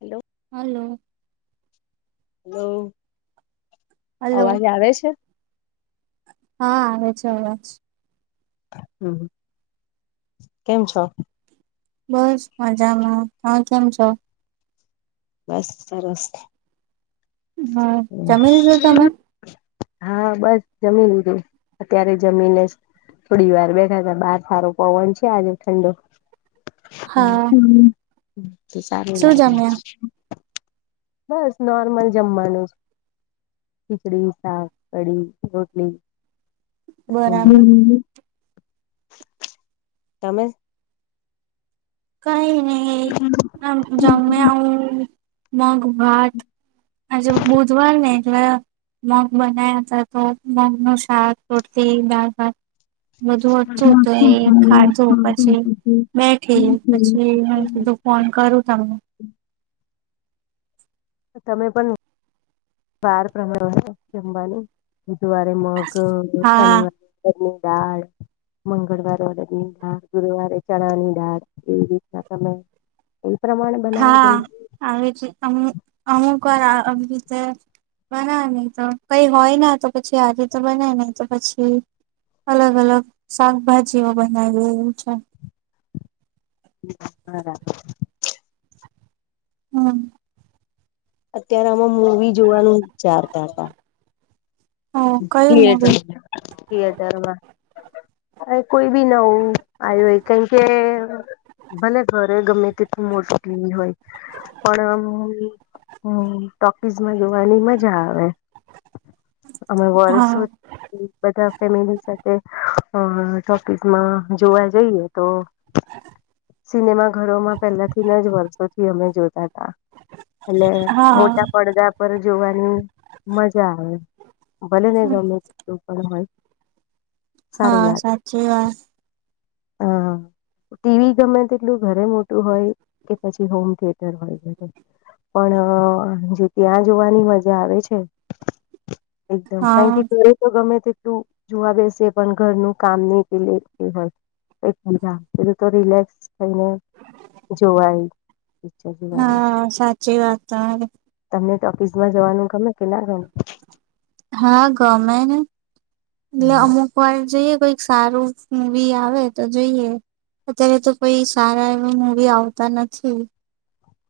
Hello. Hello. Hello, hello અવાજ આવે છે? હા, આવે છે અવાજ. હેલો કેમ છો? બસ મજામાં. હા, કેમ છો? બસ સરસ. હા જમી લીધું હમ. તમે? હા, બસ જમીન લીધું, અત્યારે જમીને જ થોડી વાર બેઠા હતા, બહાર સારો પવન છે, આજે ઠંડો. હ, હા તો સારું શું લાગે જમ્યા? છે. બસ નોર્મલ જમવાનું. ખિચડી, શાક, કઢી, રોટલી. બરાબર તમે. કઈ નહી જમ્યા, હું મગ ભાત. આજે બુધવાર ને એટલે. મગ બનાયા હતા તો, મગ નું શાક, રોટલી, દાળ ભાત. બધું હતું, તો એ ખાધું પછી બેઠી. પછી, હું ફોન કરું તમને. તમે પણ. વાર પ્રમાણે હોય જમવાનું, બુધવારે મગ, હા શનિવારે ઘર ની દાળ. મંગળવારે અડદ ની દાળ, ગુરુવારે ચણા ની દાળ, એવી રીતે બને. એ પ્રમાણે. હા, અમુક વાર આવી રીતે. બનાવી, એ કઈ હોય નહી તો, પછી આજે તો બનાવી નાખી, નહીં તો પછી અલગ-અલગ શાકભાજીઓ બનાવીએ એવું છે. બરાબર. હમ. અત્યારે અમે મુવી જોવાનું, વિચારતા હતા. હ કયું મૂવી થીએટર માં. કોઈ પણ નવું આવ્યું, એ કારણ કે ભલે ઘરે ગમે, તેટલી મોટી સ્ક્રીન હોય. પણ ટોકીઝમાં જોવાની મજા આવે. અમે વર્ષો હા બધા ફેમિલી સાથે ટોકીઝમાં જોવા જઈએ તો સિનેમા ઘરોમાં પેલા થીજ, વર્ષોથી અમે જોતા હતા. એટલે હા મોટા પડદા પર જોવાની મજા આવે. ભલે ગમે તેટલું પણ હોય. સારું હા, સાચી વાત. હા. ટીવી ગમે તેટલું ઘરે મોટું હોય કે, પછી હોમથીએટર હોય ઘરે. પણ જે ત્યાં જોવાની મજા આવે છે. એકદમ, કારણ હા કે ઘરે તો ગમે તેટલું તું જોવા બેસે, પણ ઘરનું કામ નહીં પેલે એ હોય. બી બીધું તો રિલેક્સ થઈને જોવાય. [unintelligible] હા સાચી વાત. તમને તો તોફિસમાં જવાનું ગમે કે ના ગમે? હા, ગમે ને. એટલે ગમે અમુક વાર જોઈએ, કઈક સારું મૂવી આવે તો જોઈએ. અત્યારે તો કોઈ સારા એવા મૂવી આવતા નથી.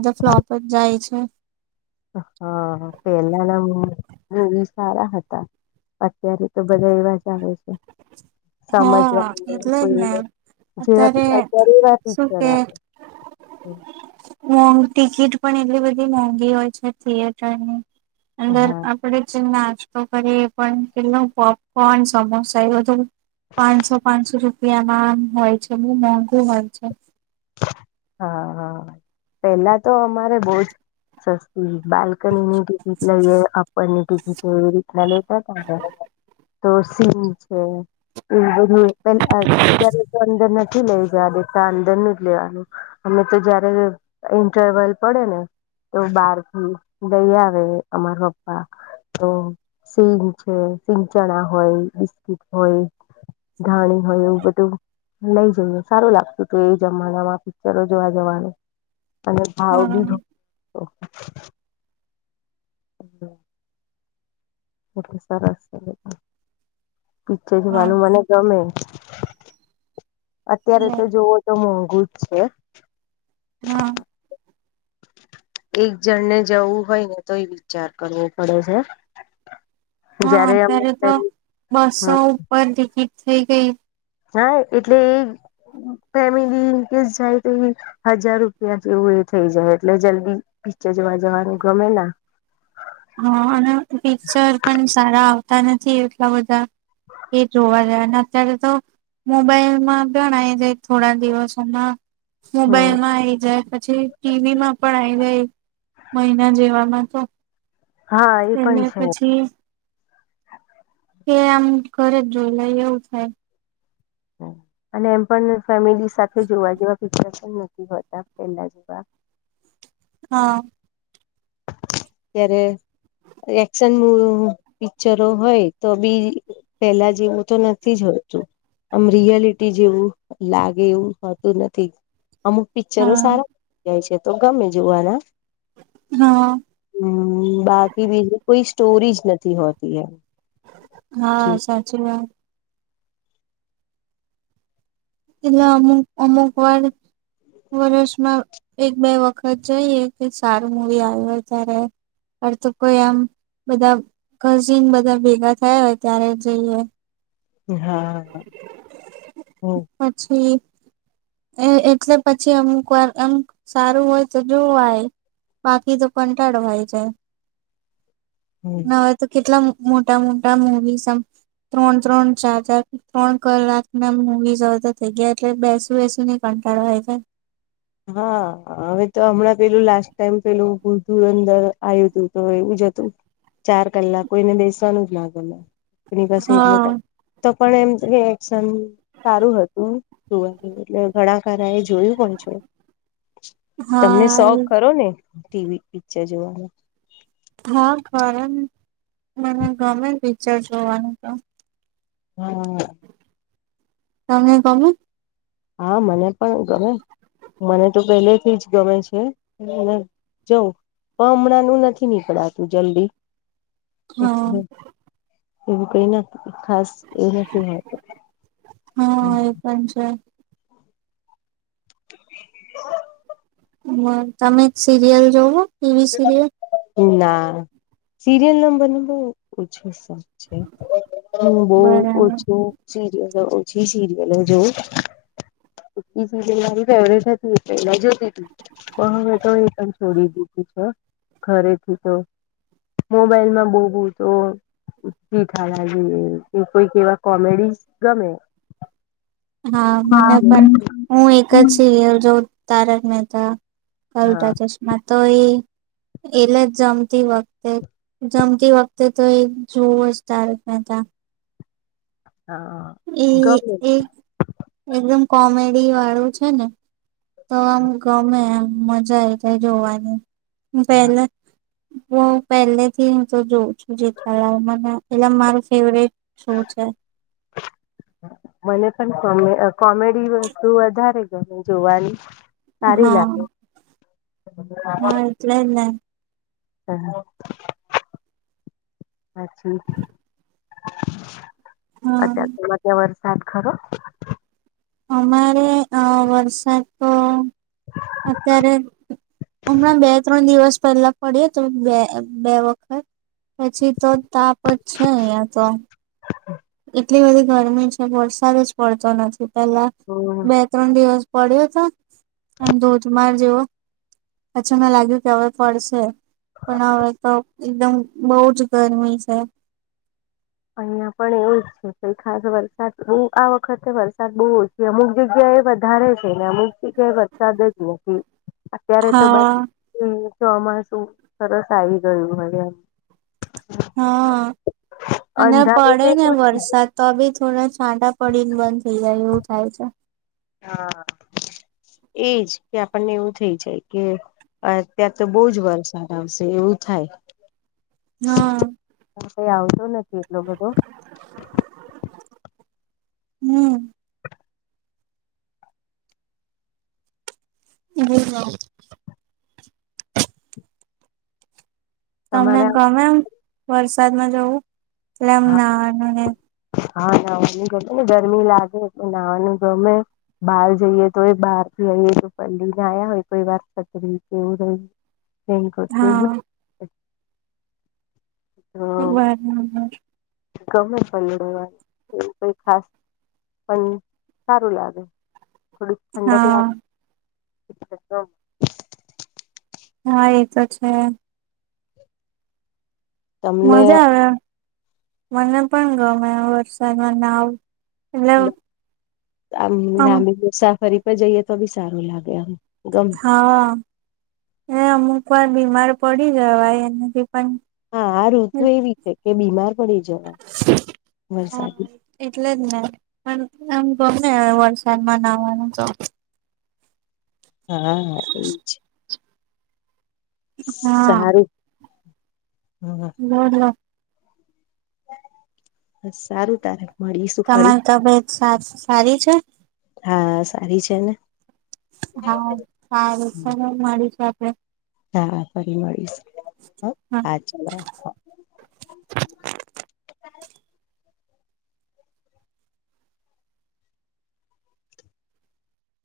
એધા ફ્લોપ જ જાય છે. હા, પેલાના સારા હતા. અત્યારે તો બધા એવા જ આવે છે. હા સમજવાનું એટલે જ ને કોઈ જેવા અત્યારે એવા ટીચર આવે. [unintelligible] મો ટિકિટ પણ એટલી બધી મોંઘી હોય છે, થિયેટરની. અંદર. હા આપડ જ નાસ્તો કરીએ, પણ કેટલો પોપકોર્ન, સમોસા એ બધું. પાંચસો-પાંચસો રૂપિયામાંમ હોય છે, બહુ મોંઘું હોય છે. હા, હા, પેલા તો અમારે બહુ જ. સસ્તી બાલ્કની ની ટિકિટ લઈએ, અપ્પર ની ટિકિટ એવી રીતના લેતા હતા. તો સિમ છે. એવું બધું પ અત્યારે અંદર નથી લઈ જ દેતા અંદરનું. લેવાનું તો, જયારે ઇન્ટરવલ પડે ને. તો બહાર થી ગઈ આવે, અમાર પપ્પા તો સિંગ છે, સિંગ-ચણા હોય, બિસ્કીિટ હોય. ધાણી હોય, એવું બધું લઈ જયું, સારું લાગતું હતું એ. જમાનામાં પિક્ચરો જોવા જવાનું, અને ભાવ હા બી એટલે સરસ છે, પિક્ચર હા જવાનું મને ગમે. અત્યારે તો જોવો તો, મોંઘુ જ છે. હા. એક જણ ને જવું હોય ને તો, એ વિચાર કરવો પડે છે. હા, જયારે અમે અત્યારે તો બસો હા ઉપર ટિકિટ થઈ ગઈ. હા!, એટલે ફેમિલી કેસ જાય તો એ હજાર રૂપિયા જેવું એ થઇ જાય, એટલે જલ્દી પિકચર જોવા જવાનું ગમે ના. હા, અને પિક્ચર પણ સારા આવતા નથી એટલા બધા. જોવા. અત્યારે તો મોબાઈલ માં પણ આવી જાય, થોડા દિવસોમાં હમ મોબાઈલમાં આવી જાય, પછી ટીવી માં પણ આવી જાય, મહિના જેવામાં તો હા, એ પણ એટલે છે. પછી કે, આમ ઘરે જ જોઈ લાય એવું થાય. અને એમ પણ ફેમિલી સાથે જોવા જેવા પિક્ચર પણ નથી હોતા, પેલા જેવા. હા. ત્યારે એક્શન પિક્ચરો હોય તો બી. પેલા જેવું તો નથી જો હોતું. આમ રિયાલિટી જેવુ લાગે, એવું હોતું નથી. અમુક પિક્ચરો હા સારા જાય છે, તો ગમે જોવાના. હા. હમ, બાકી બીજું કોઈ સ્ટોરીજ નથી હોતી એમ. હા, સાચી વાત. પલા અમુક અમુક વાર વર્ષમાં એક બે વખત જઈએ. કે સારું મૂવી આવ્યું. ત્યારે અર તો કોઈ આમ બધા કસીન બધા ભેગા થયા હોય. ત્યારે જઈએ. હા... હ પછી એ પછી અમુક વાર અમક સારું હોય. જોવાય બાકી તો કંટાળો આવી જાય. ન હમ હવે તો કેટલા મોટા મોટા મવીસમ ત્રણ ત્રણ ચાર ચાર ત્રણ કલાક ના મુવીઝ હવ તો થઈ ગયા. એટલે બેસું બેસુ ને કંટાળો આય જાય હા... હા હવે તો હમણાં પેલું લાસ્ટ ટાઈમ પેલું ધુરઅંદર આવ્યું હતું, તો એવું જ હતું. ચાર કલાક કોઈને બેસવાનું જ ગમે. એની પાસે એટલ હા તો પણ એમ રિએક્શન સારુ હતું, જોવા એટલે ઘણાખરા એ જોયું પણ છે. તમને હા શોખ એ ખરો ને ટીવી પિક્ચર જોવાનો? હા ખરો ને મને ગમે પિક્ચર જોવાનુ તો હા.... તમને ગમે? હા મને તો ગમે મને તો પહેલેથી જ ગમે છે. જઉ પણ હમણાંનું નથી નીકળાતું જલ્દી. હા એટલે એવું કઈ નથી, ખાસ એવું નથી. હોતુ હા એ પણ છે. [unintelligible] [inaudible] હ તમે સીરિયલ જોવો? TV serial. ના સિરિયલ [unintelligible] ઓછો હ બહ બરાબર ઓછું. સીરિયલો ઓછી સીરિયલો જોવ એક બે સીરિયલ મારી ફેવરેટ હતી. એ પહેલા જોતી હતી. પણ હવે તો એ પણ છોડી દીધી. ઘરેથી મોબાઈલમાં બઉ બઉ તો જીઠાલાલ જોઈએ. એ કોઈક એવા કોમેડી ગમે. હા મને પણ હું એક જ છ. જોઉ તારક મેહતા, કા હા ઉલ્ટા ચશ્મા તો એ એલે જ જમતી વખતે જમતી તો એક જોવું જ તારક મેતા હા... એ ગમે એક એકદમ કોમેડી વાળું છે ને તો આમ ગમે આમ મજા આવી જાય જોવાની પેલા હ પેહલે થી હું તો જોઉં છું. જેઠાલાલ મને એટલે મારું ફેવરીટ શો છે. મને પણ કો કોમેડી વસ્તુ વધારે જોવાની સારી હા લાગે. હા એટલે જ ને [unintelligible] હા અત્યાર તમાર તા વરસાદ ખરો? અમારે અ વરસાદ તો અત્યારે હમણાં બે ત્રણ દિવસ પહેલા પડ્યો તો બે બે વખત પછી તો તાપ જ છે અહિયાં તો. [unintelligible] એટલી બધી ગરમી છે, વરસાદ જ પડતો નથી પેલા હમ બે ત્રણ દિવસ પડ્યો હતો અને ધોધમાર જેવો. અચ્છા મેં લાગ્યું કે હવે પડશે. પણ હવે તો એકદમ બહુ જ ગરમી છે. અહિયાં પણ એવું જ છે, પણ ખાસ વરસાદ બહું આ વખતે વરસાદ બહુ ઓ એ અમુક જગ્યા એ વધારે છે, ને અમુક એ કે વરસાદ જ નથી અત્યારે તો બસ હા એ ચોમાસું સરસ આવી ગયું [unintelligible] હા અને અંધારું તો પડે ને એવું જ છે. વરસાદ તો બી થોડા છાંટા પડીને બંધ થઇ જાય એવું થાય છે. હા એ જ કે આપણને એવું થઇ જાય કે અત્યાર તો બહુ જ વરસાદ આવશે એવું થાય. હમ્મ પણ કાઈ આવતો નથી એટલો બધો. હમ્મ. [unintelligible] તમને તમારે ગમે એમ વરસાદમાં જવું એટલે એમ હા [unintelligible] હા નાહવાનું ગમે ને ગરમી લાગે તો નાહવાનું ગમે. બહાર જઈએ તો એ બહાર થી આઈએ તો પલડીને આયા હોય કોઈ વાર છતરી કે એવું [unintelligible] રેઇનકોટ કે હા [unintelligible] [unintelligible] ગમે પલડવા એવુ કઈ ખાસ. પણ સારું લાગે થોડુંક ઠંડક લાગે હા એટલે તો હા એ તો છે. તમને મજા આવે મને પણ ગમે વરસાદમાં નાવુ. [unintelligible] આમ લાંબી મુસાફરી પર જઈએ તો બી સારું લાગે આમ. ગમે હા એ અમુક વાર બીમાર પડી જવાય એનાથી પણ. હા આ ઋતુ એવી છે કે બીમાર પડી જવાય હા વરસાદી. એટલે જ ને પણ આમ ગમે વરસાદમાં નાવાનું તો. હા એવુ જ છે. હા સારું હમ્મ. ના ના બસ સારું તારે. મળીશું ફરી તમારી તબિયત સા સારી છે? હા સારી છે ને. હા સારી છે ને મળીશું આપડે. હા ફરી મળીશ હા ચલો.